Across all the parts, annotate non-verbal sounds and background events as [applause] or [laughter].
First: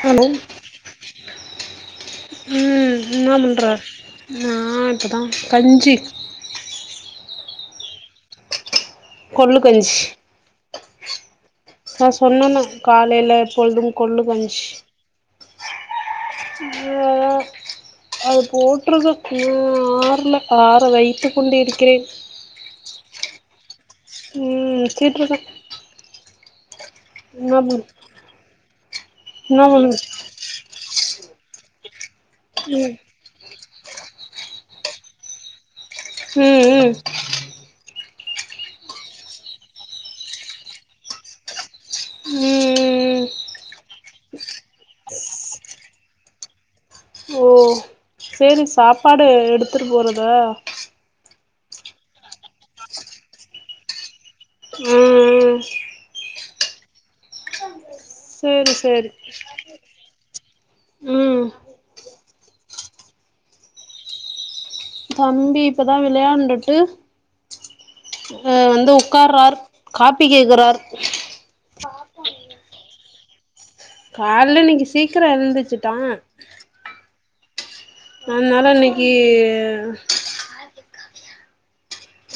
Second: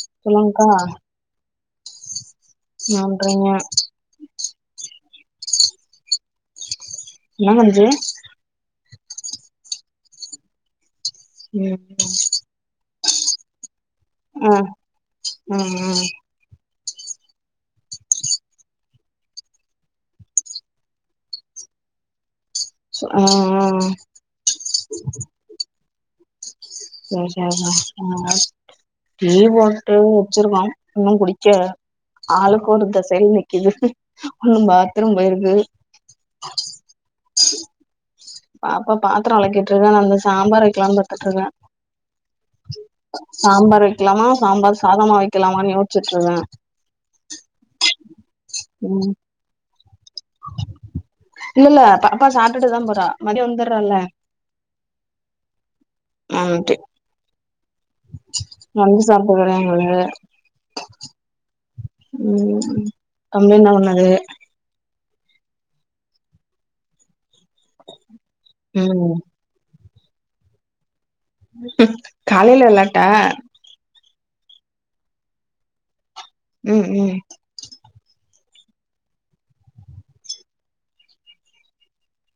hello சொல்லுங்க்கா ம் இன்ன நன்றிங்க பண்ற நா இப்ப தா கஞ்சி என்ன கஞ்சி கொள்ளு கஞ்சி ம் நா சொன்னன காலைல எப்பொழுது கொள்ளு ஆ கஞ்சி ம் ம் அ அ அது போட்ருது இன்னு ஆர்ல ஆற வைத்து கொண்டு இருக்கிறே சு ஆ ஆ ம் [unintelligible] சேரி என்ன சேரி பண் மா ஆ நீயே என்ன பண் ஓட்டு வச்சிருக்கோ இன்னு குடிக்கல ஆளுக்கு ஒரு ம் தெசைல நிக்குது ஒன்னு பாத்ரூம் போயிருக்கு ம் ம் பாப்பா பாத்ரோ வெளக்கிட்ருக்கா நா இந்த சாம்பார் வைக்லான் பாத்துட்ருக்கே ம் சாம்பார் வைக்லாமா சாம்பார் சாதமா வைக்லாமான்னு யோஸ்சிட்ருந்தே ஓ சேரி ம் சாப்பாடு எடுத்துட்டு போறதா இல்ல இல்ல பாப்பா சாப்ட்டுட்டு தா போறா மதியோ வந்துர்றால்ல ம் ம் [unintelligible] சேரி வந்து சேரி சாப்புட்றேங்குது ம் ம் தம்பி என்ன பண்ணுது தம்பி இப்பதா விளையாண்டுட்டு அ வந்து ம் உக்கார்றார் காப்பி கேக்குறார் ம் காலைல வெளாட்டா கால்ல இன்னைக்கு சீக்கரோ எழுந்திரிச்சுட்டா ம் ம் அதனால இன்னைக்கு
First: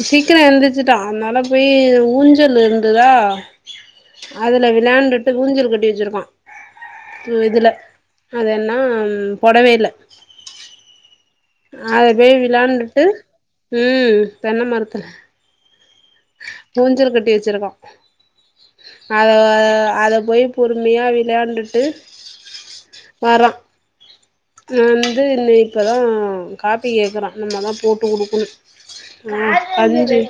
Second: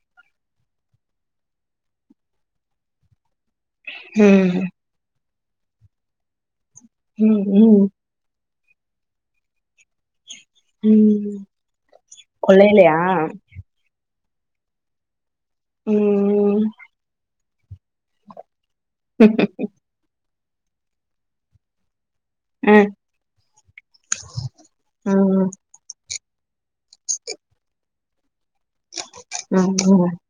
சீக்கரோ எழுந்திரிச்சுட்டா அதனால போயி ஊஞ்சல் இருந்துதா ம் அதுல விளையாண்டுட்டு ஊஞ்சல் கட்டி வச்சிருக்கோ ஒ ம் இதுல ம் அது என்னா பொடவைல ம் அத பேய் கொள்ளையிலையா விளாண்டுட்டு ம் தென்ன மரத்துல ம் ஊஞ்சல் கட்டி வச்சிருக்கோ அத அத அத போய் பொறுமையா விளாண்டுட்டு அ வரான் நா வந்து ம் இந்த இப்பதான் காப்பி கேக்கறான் இன்னுமதா போட்டு குடுக்கணும் ம் அ ம் அஞ்சு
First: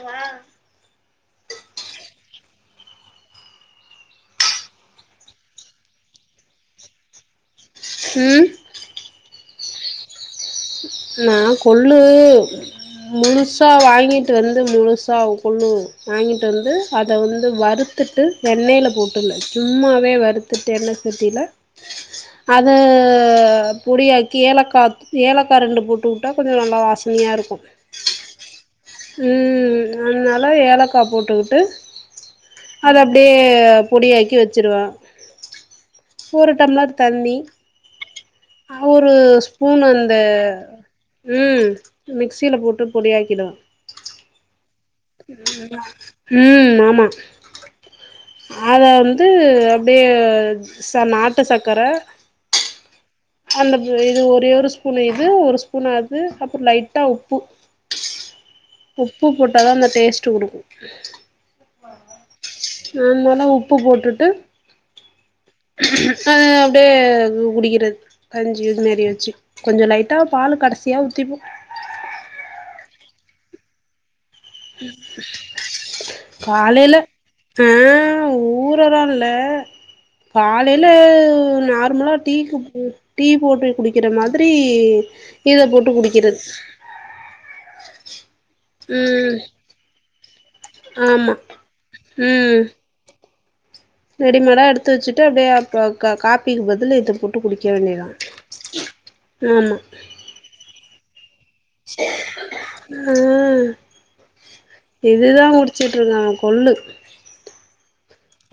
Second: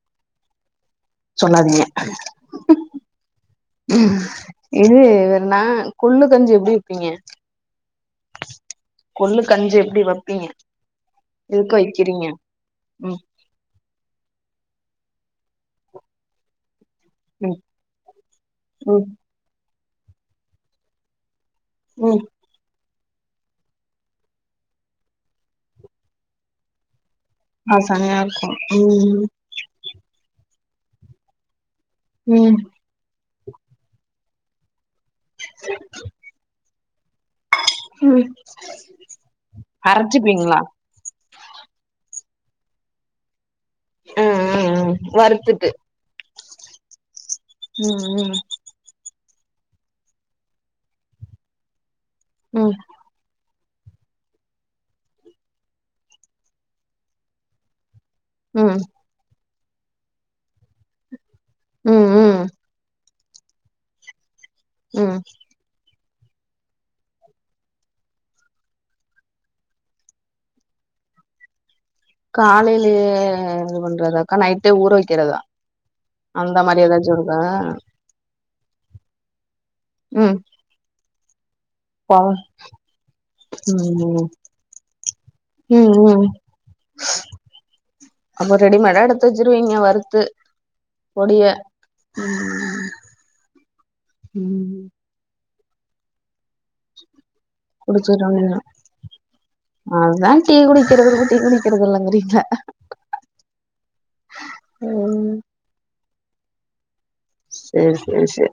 சொல்லாதீங்க இது வேற்ணா கொள்ளு கஞ்சு எப்டி வப்பீங்க ம் கொள்ளு கஞ்சு எப்டி வப்பீங்க நா எதுக்கு கொள்ளு வைக்கிறீங்க ம் முழுஸ் சா வாங்கிட்டு வந்து முழுசா கொள்ளு வாங்கிட்டு வந்து அத வந்து ம் வறுத்துட்டு வெண்ணெயில் ம் போட்டுல சும்மாவே வறுத்துட்டு எண்ண சட்டில ம் அத பொடியாக்கி ஏலக்காத் ஏலக் கா ரெண்டு போட்டு வுட்டா கொஞ்ச நல்லா வாசனையா இருக்கும் ஆ செமையா இருக்கும் ம் அதனால ஏலக்கா போட்டுக்கிட்டு ம் அது அப்டியே பொடியாக்கி வச்சுருவ ச ஒரு டம்ளர் தண்ணி ம் அ ஒரு ஸ்பூன் அந்த அரச்சிப்பீங்களா ம் மிக்சியில போட்டு பொடியாக்கிடு ஆ ஆ ஆ ம் ஆமா ம் ம் அத வந்து அப்படியே ச நாட்டு சக்கர ம் அந்த து இது ஒரே ஒரு ஸ்பூன் இது ஒரு ஸ்பூன் அது அப்புறொ லைட்டா உப்பு ம் உப்பு போட்டா தான் அந்த டேஸ்ட்டு கொடுக்கும் ம் ம் அதனால உப்பு போட்டுட்டு ம் அது அப்டியே கு குடிக்கறது கஞ்சி இதுமாரி வச்சு கொஞ்சம் லைட்டா பால் கடைசியா ஊத்திப்போ காலையிலயே இது பண்றதா அந்த மாரி காலையில ஏதாச்சும் இருக்கா ஆ ஊ த்ததான்ல ம் காலையில நா [unintelligible] போவோ டீக்கு டீ போட்டு குடிக்கிற ம் மாதிரி இத போட்டு ம் குடிக்கிற ம் அப்போ ரெடிமேடா எடுத்து ம் வச்சிருவீங்க வறுத்து ஆமா பொடிய ம் ரெடிமடா ம் எடுத்து வச்சுட்டு அத அப்போ கா காப்பிக்கு பதில் இத போட்டு குடிக் குடிச்சிற வேண்டியதா ஆமா அதான் டீ குடிக்கறதுக்கு டீ குடி ஆ ம் இதுதா முடி வச்சிட்டு் இருக்காங்க கொல்லு சேர் சேர் சேர்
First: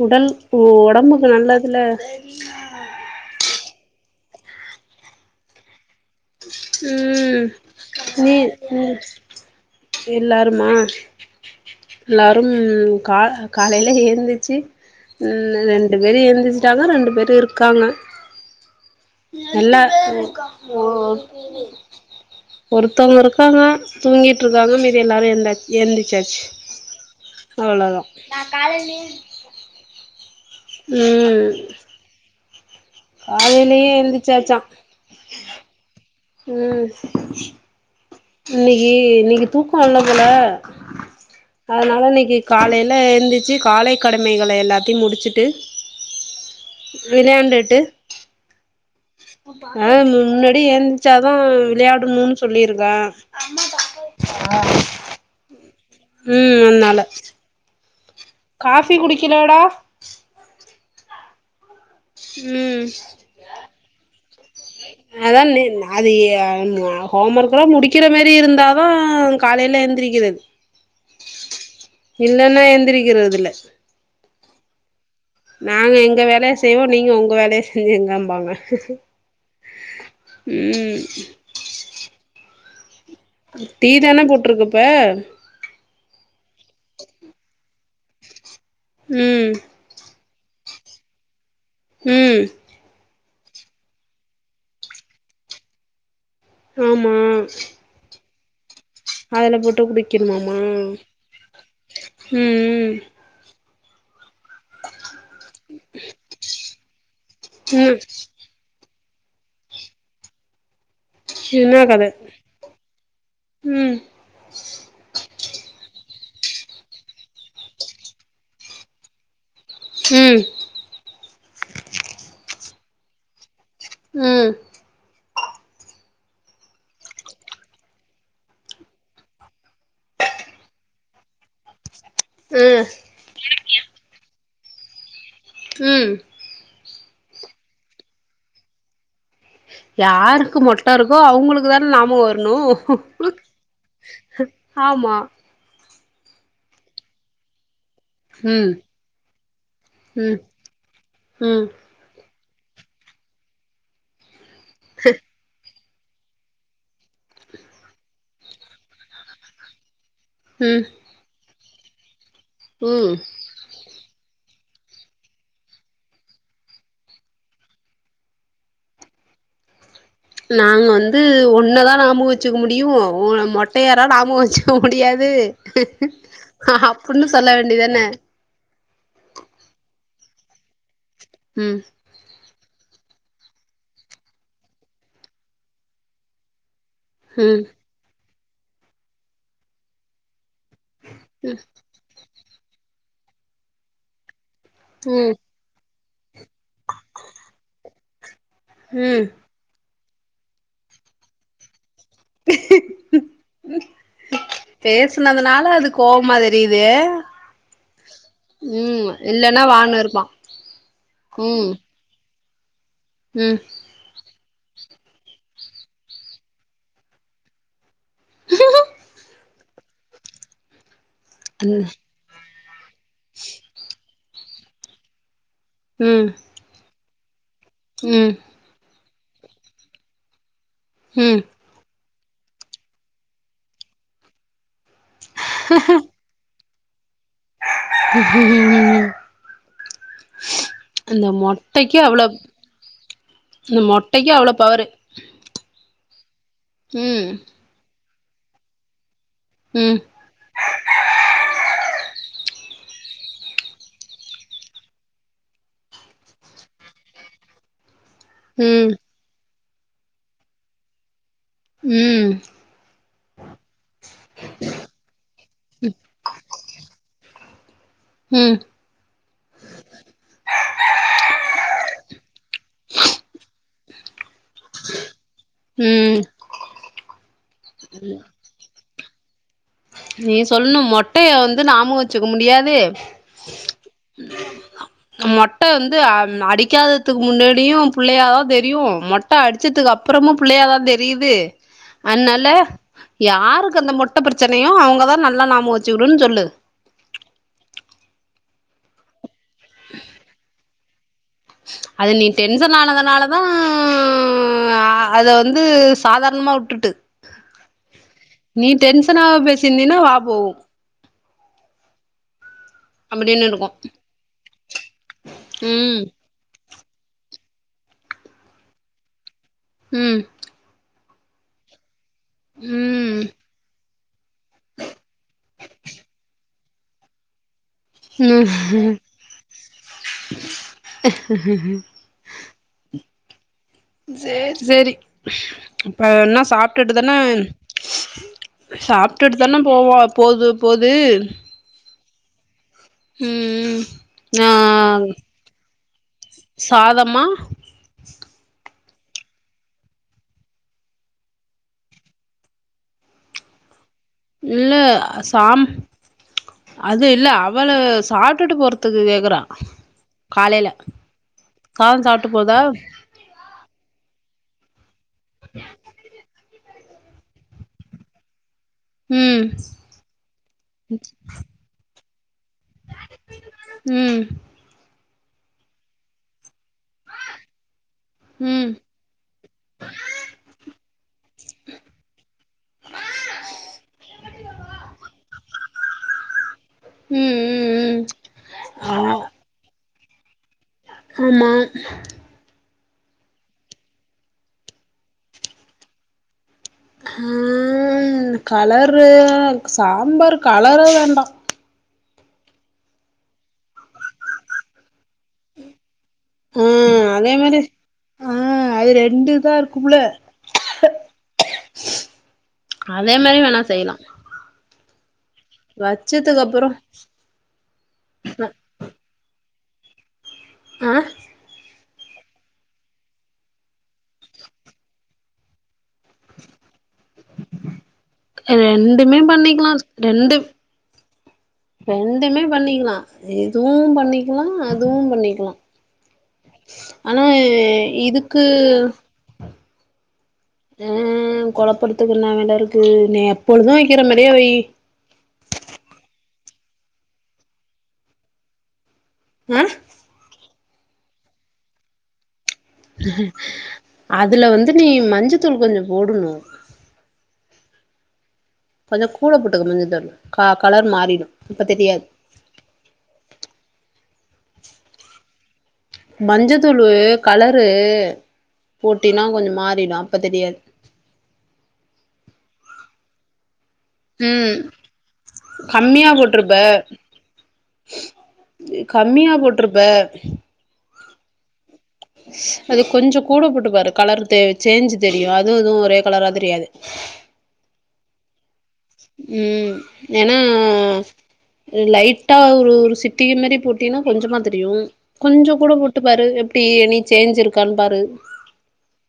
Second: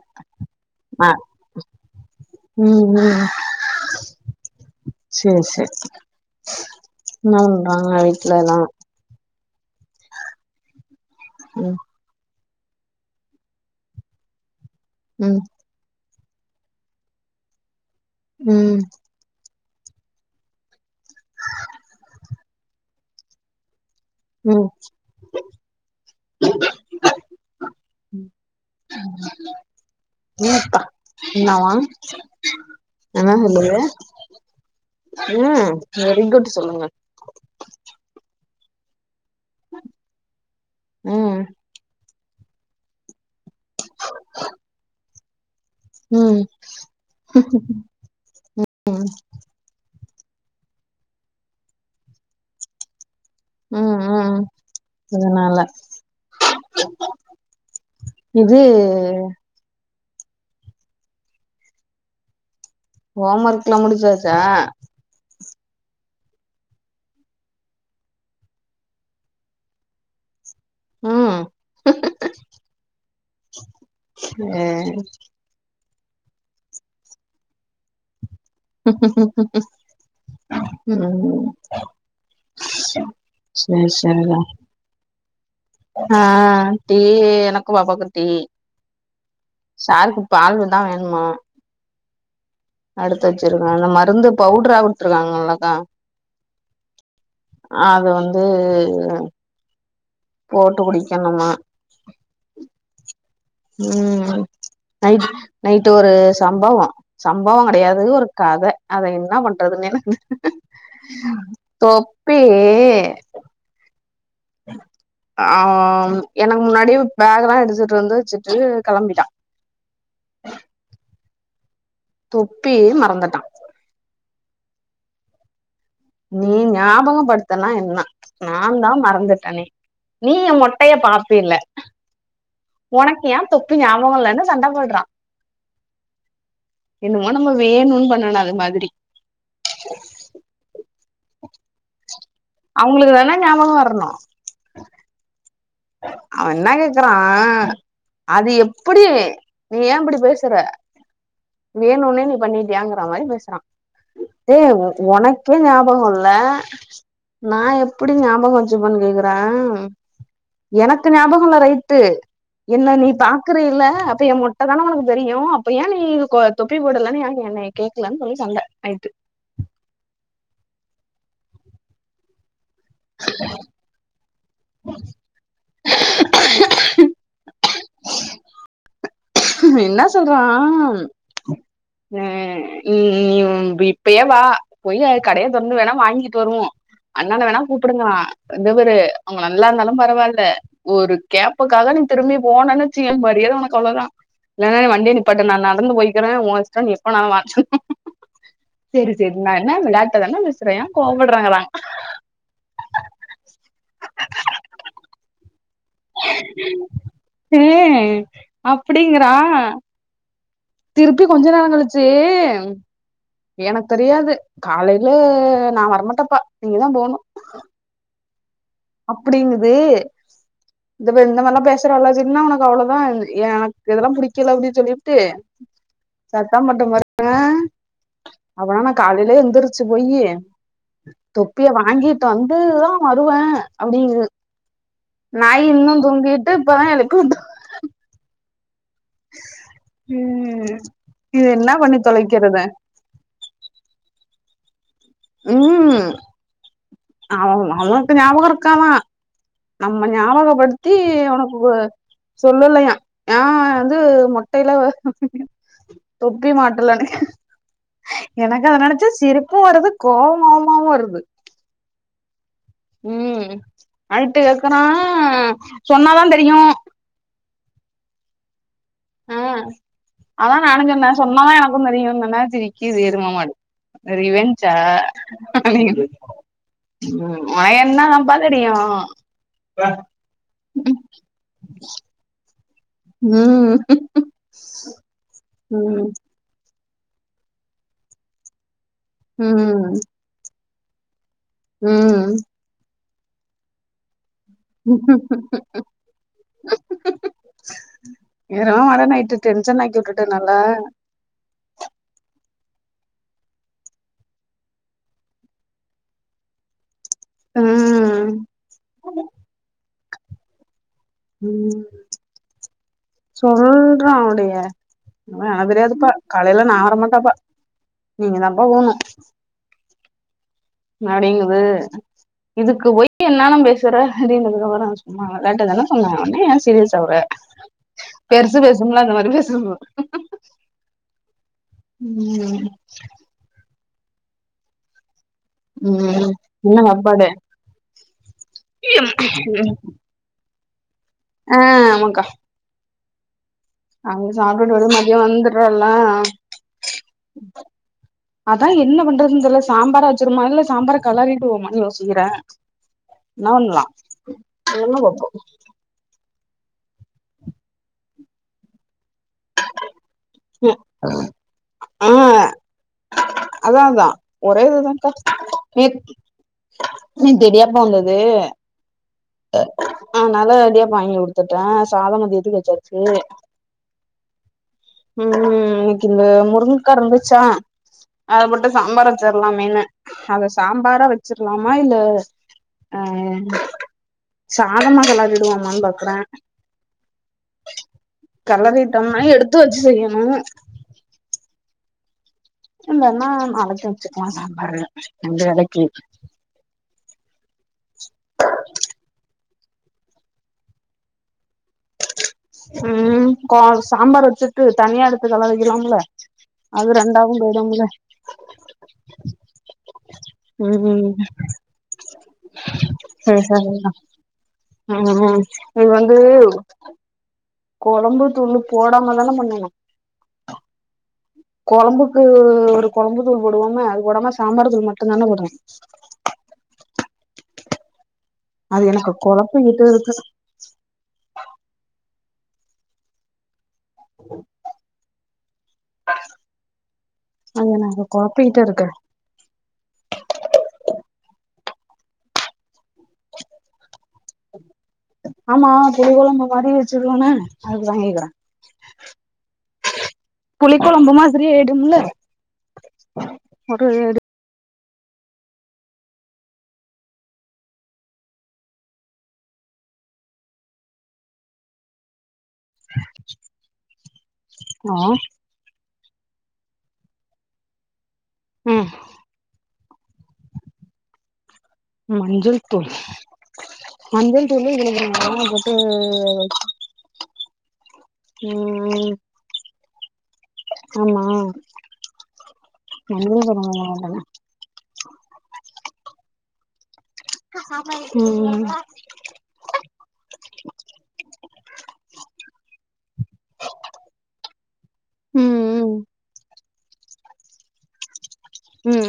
ஆ ஒடம்புக்கு நல்லதுல ம் ம் சேர் சேர் ம் நீ வீட்ல எல்லா உ எல்லாருமா ம் எல்லாரும் கா காலையில எந்துச்சி ம் ரெ ரெண்டு பேரு எழுந்திருச்சிட்டாங்க ரெண்டு பேரு இருக்காங்க ம் இல்ல ஒ ஒ ஒருத்தங்க இருக்காங்க ம் தூங்கிட்டுருக்காங்க மீது எல்லாரும் ஏந்தாச் எழுந்திருச்சாச்சு அவ்ளோதான் ஏ அப்பா ம் என்னவா என்னா பண்ணுது காலையிலயே எந்திச்சாச்சா ம் ம் இன்னிக்கு இன்னிக்கு தூக்கம் இல்ல போல ம் அதனால இன்னிக்கு காலைல எழுந்துச்சு காலை கடமைகளை எல்லாத்தையு முடிச்சிட்டு ம் ம் அ முன்னாடியே ஏன்ச்சாதான் விளையாடணும்ன்னு சொல்லியிருக்க ம் ம் அ அதனால ம் அனால இது காஃபி குடிக்கலடா ம் ஹோம் ஒர்க் எல்லாம் முடிச்சாச்சா அதான் நே அது எ அ ஹோம் ஒர்க்கெல்லாம் முடிக்கிற மேரி இருந்தாலும் காலையில எந்திரிக்கிறது ம் இல்லன்னா எந்திரிக்கிறது இல்ல சேரி நாங்க எங்க வேலைய செய்வோம் நீங்க உங்க வேலைய செய்ங்கம்பாங்க ம் டீ தானே போட்டிருக்க இப்ப ஆ டீ எனக்கும் பாப்பாக்கும் டீ ம் சாருக்கு பால் வந்தா வாங்கனு ம் அடுத்து வச்சிருக்காங்க மருந்து பவுடரா குடுத்துருக்காங்கல்லக்கா ஆமா அது வந்து அதுல போட்டு குடிக்கனுமாமா போட்டு குடிக்கணுமா ம் ம் ம் நைட் நைட் ஒரு சம்பவோ சம்பவம் ம் ம் கிடையாது ஒரு கத அத என்ன பண்றதுன்னே என்ன கத ம் ஆ எனக்கு முன்னாடியே பேக் எல்லாம் எடுத்துட்டு வந்து வச்சுட்டு கிளம்பிட்டான் ம் தொப்பியு மறந்துட்டான் ம் நீ ஞாபகபடுத்தனா என்னா நான்தா மறந்துட்டனே நீ என் மொட்டைய பாத்தில்ல ம் ஒனக் ஏ தொப்பி ஞாபகோ இல்லனு சண்ட போட்றா ம் என்னமோ நம்ம வேணுன் பண்ணுனோ அது மாதிரி யாருக்கு மொட்ட இருக்கோ அவுங்களுக்கு தான நாமோ வர்ணு அவங்களுக்கு தானே ஞாபகம் ஆமா அவ என்ன கேக்கறா அது ம் எப்புடி நீ ஏ அப்டி ம் பேசற ம் வேணுன்னே நீ பண்ணிட்டியாங்கற மாரி பேஸ்றா டே ஒ ஒனக்கே ஞாபகோ இல் ல நா எப்பிடி ஞாபகோ வச்சுப்பன் கேக்கறே ம் எனக்கு ஞாபகோல்ல ரைட்டு என்ன நீ ம் பா க்கறீல்ல அப்ப எ மொட்ட தான உனக்கு தெரியு அப்ப ஏ நீ இதுக்கோ தொப்பி போடலனு ஏ என்னைய கேக்கலன் சொல்லி சண்ட நைட்டு நாங் வந்து உன்னதா ஞாபகோ வெச்சுக்க முடியு உ மொட்டையரா ஞாபகோ வச்சுக் க முடியாது ஹா அப்புட்னு சொல்ல வேண்டியதான என்ன சொல்றா ம் அ ம் ம் ம் பு இப்பயே வா போயி கடைய தொறந்து வேணா வாங்கிட்டு வருவோ அண்ணன வேணா ம் கூப்புடுங்கா இந்தபரு அவுங்க நல்லாருந்தாலு பரவால்ல ஒரு கேப்புக்காக நீ திரும்பி போனன் வெச்சிக்கயே மரியாத உனக்கு அவ்ளோதா இல்லனா நீ வண்டிய ம் நிப்பாட்டு நா நடந்து போய்க்கிறே ஓ இஸ்டோ நீ எப்பனாலு வா சேரி ம் சேரி நா என்ன விளாட்டா தான பேஸ்றே ஏ கோவப்பட்றங்கிறாங் பேஸ்னதுனால அதுக் கோவமா தெரியிது ஏ ம் அப்டிங்கிறா இல்லன்னா வான்னுருப்பா திருப்பி கொஞ்ச நேரங் கழிச்சு ம் எனக் தெரியாது காலைல நா வரமாட்டப்பா நீங்க தா போணு ஹ அப்டிங்குது இதப்பார் இந்த மார்லா ம் பேசற வேல்லா வெச் சிக்ட்னா உனக்கு அவ்ளோ தா இது எனக்கு இதெல்லா புடிக்கல அப்டின் சொல்லிப்ட்டு ம் கா மட்டமார்க்ங்க ம் அப்பனா நா காலைலே எந்திருச்சு போயி ம் இப்பயே வாங்கீட் வந்து தா வருவே அப்டிங்குது நாயி இன்னு தூங்கிட் டு இப்ப தா எழுப்வுட்டோ ம் அந்த இது என்னா பண்ணி மொட்டைக்கு அவ்ளோ தொலைக்கறது இந்த மொட்டைக்கு அவ்ளோ பவரு ம் ம் அவோ அவன்க்கு ஞாபகோ இருக்காதா ம் நம்ம ஞாபகப்படுத்தி உனக்கு கு சொல்லலையா ஏ அவ வந்து மொட்டைல தொப்பி மாட்டலனு எனக் அத ம் நெனச்சா சிரிப்பு வருது கோவ்ங்கோவ்மாவு வருது ம் ம் அழ்ட்டு கேக்குறான் சொன்னாதா தெரியு ம் ஆ அதா நானுஞ்சொன்ன சொன்னா எனக்குந் தெரியு சொன்ன சிரிக்கிது எரும மாடு ரிவஞ்ச்சா ம் ம் ஒய்ணா நம்பா ன்னடியா நீ சொல்ணு மொட்டய வந்து நாமோ வெச்சுக்க முடியாது ம் மொட்ட வந்து அ ம் அடிக்காததுக்கு முன்னாடியு புள்ளயாதா தெரியு மொட்ட ம் அடிச்சதுக்கப் றோமு புள்ளயாதாந் தெரிது ம் அந்னால யாருக்கு அந்த மொட்ட பிரச்ச னயோ அவுங்கதா நல்லா நாமோ வெச்சுகிடுனு சொல்லு [unintelligible] நைட்டு டென்ஷன் ஆக்கி விட்டுட்டனல்ல அது நீ டென்சன் ஆனதுனாலதா அத வந்து சாதாரணமா விட்டுட்டு ம் நீ டென்சனாவ பேசிருந்தீனா வா போவு ம் அப்படின்னு இருக்கு சொல்றான் அப்டியே ம் [unintelligible] காலைல நா வரமாட்டப்பா நீங்க தாப்பா போணு ம் அப்டிங்குது இதுக்கு ம் போய் என்னாலும் பே சற அப்டின்னதுக்கப்றோ சொன்னாங்க ஏன்ட்டதான சொன்னாங்க ஒடனே ஏன் சீரியஸ் ஆவ்ர ம் பெருசு பேசுமல்ல அந்த மாரி பேசனுமா ம் சேர் சேரி இப்ப ம் என்ன சாப்ட்டுட்டுதான சாப்பாடு சாப்ட்டுட்டுதான போவோ போது போது அ ஆமாக்கா ம் ம் அவுங்க ஆ சாப்ட்டுட்டு வரு மதியோ வந்தரோல்ல சாதமா அதா என்ன பண்றதுன்னு தெர்ல சாம்பார வெச்சுருவமா இல்ல சாம்பார கெலறிடுவோமான்னு யோசிக்கற என்ன வண்லா இல்ல சாம் அது இல்ல அவள சாப்டுட்டு போறதுக்கு கேக்குற காலைல சாதோ ஆ சாப்ட்டு போதா அதா அதா ஒரே இதுதாங்க்கா நேத்தி நேத்து இடியாப்போ வந்தது ம் அதனால இடியாப்போ வாங்கி குடுத்துட்ட சாதோ மதியத்துக்கு வெச்சாச்சு ம் ம் இன்னக்கி இந்த முருங்கக்கா இருந்துச்சா அத ம் போட்டு ம் சாம்பார் வெச்சிரலாமேன்னு அத சாம்பாரா வெச்சிரலாமா இல்ல அ சாதமா கெளறிடுவோமானு பாக்கற ம் ம் ஆமா கெலறிட்டோம்னா எடுத்து வெச்சு செய்யணு ஆமா இல்லனா நாளைக்கு வெச்சுக்கலா சாம்பார ரெண்டு வேலைக்கு ம் கலரு சாம்பார் கெலற வேண்டா ம் கொ சாம்பார வெச்சிருட்டு தனியா எடுத்து கெலரிக்கலாமல்ல அது ரெண்டாவு போய்டும்ல அ அது ரெண்டுதா இருக்கும்ல ம் அதே மாரி வேணா செய்லா ம் ம் இது வந்துவ் அப்புறோ கொழம்பு தூளு போடாமதான பண்ணிணு ஆ கொழம்புக்கு ஒரு கொழம்பு தூள் போடுவோமே அது போடாம சாம்பார் தூள் மட்டு தான போட்ற அது எனக்கு ரெண்டுமே பண்ணிக்லான் கொழப்பிக்கிட்டு இருக்கு ரெண்டு ரெண்டுமே பண்ணிக்கிலா எதுவு பண் பண்ணிக்லா அதுவு பண்ணிக்கலா ஆனா எ அது எனக்கு இதுக்கு கொழப்பிக்கிட்டு இருக்கு அ கொலப்படுத்துக்கு என்ன வேல இருக்கு நீ எப்பொழுதூ வெக்கிற மரியே வை ஆமா புளி கொழம்பு மாரி வச்சிருவானே அதுக்குதா கேக்குறே நா புளி கொழம்பு மாதிரி அய்டும்ல அதுல வந்து நீ மஞ்சத்தூள் கொஞ்சோ போடணு கொஞ்ச கூட போட்டுக்க மஞ்சதள் கா கலர் மாறிடு இப்ப தெரியாத் ஆ மஞ்சத்தூளு கலரு ம் போட்டினா கொஞ்ச் மாறிடா இப்ப தெரியாது மஞ்சள் தூள் மஞ்சள் ம் தூள் [unintelligible] போட்டு எ கம்மியா போட்ருப்ப அம்மா அது கொஞ்சோ கூட போட்டு பாரு கலர் தே சேஞ்சு தெரியு அதுவு இதுவு ஒரே கலரா தெரியாது உ ம் ம் ஏனா எ லைட்டா ஒரு ஒரு சிட்டி மாரி போட்டீன்னா கொஞ்சமா தெரியு கொஞ்சோ கூட ம் ம் போட்டு பாரு எப்டி எனி சேஞ்சிருக்கான் பாரு ம்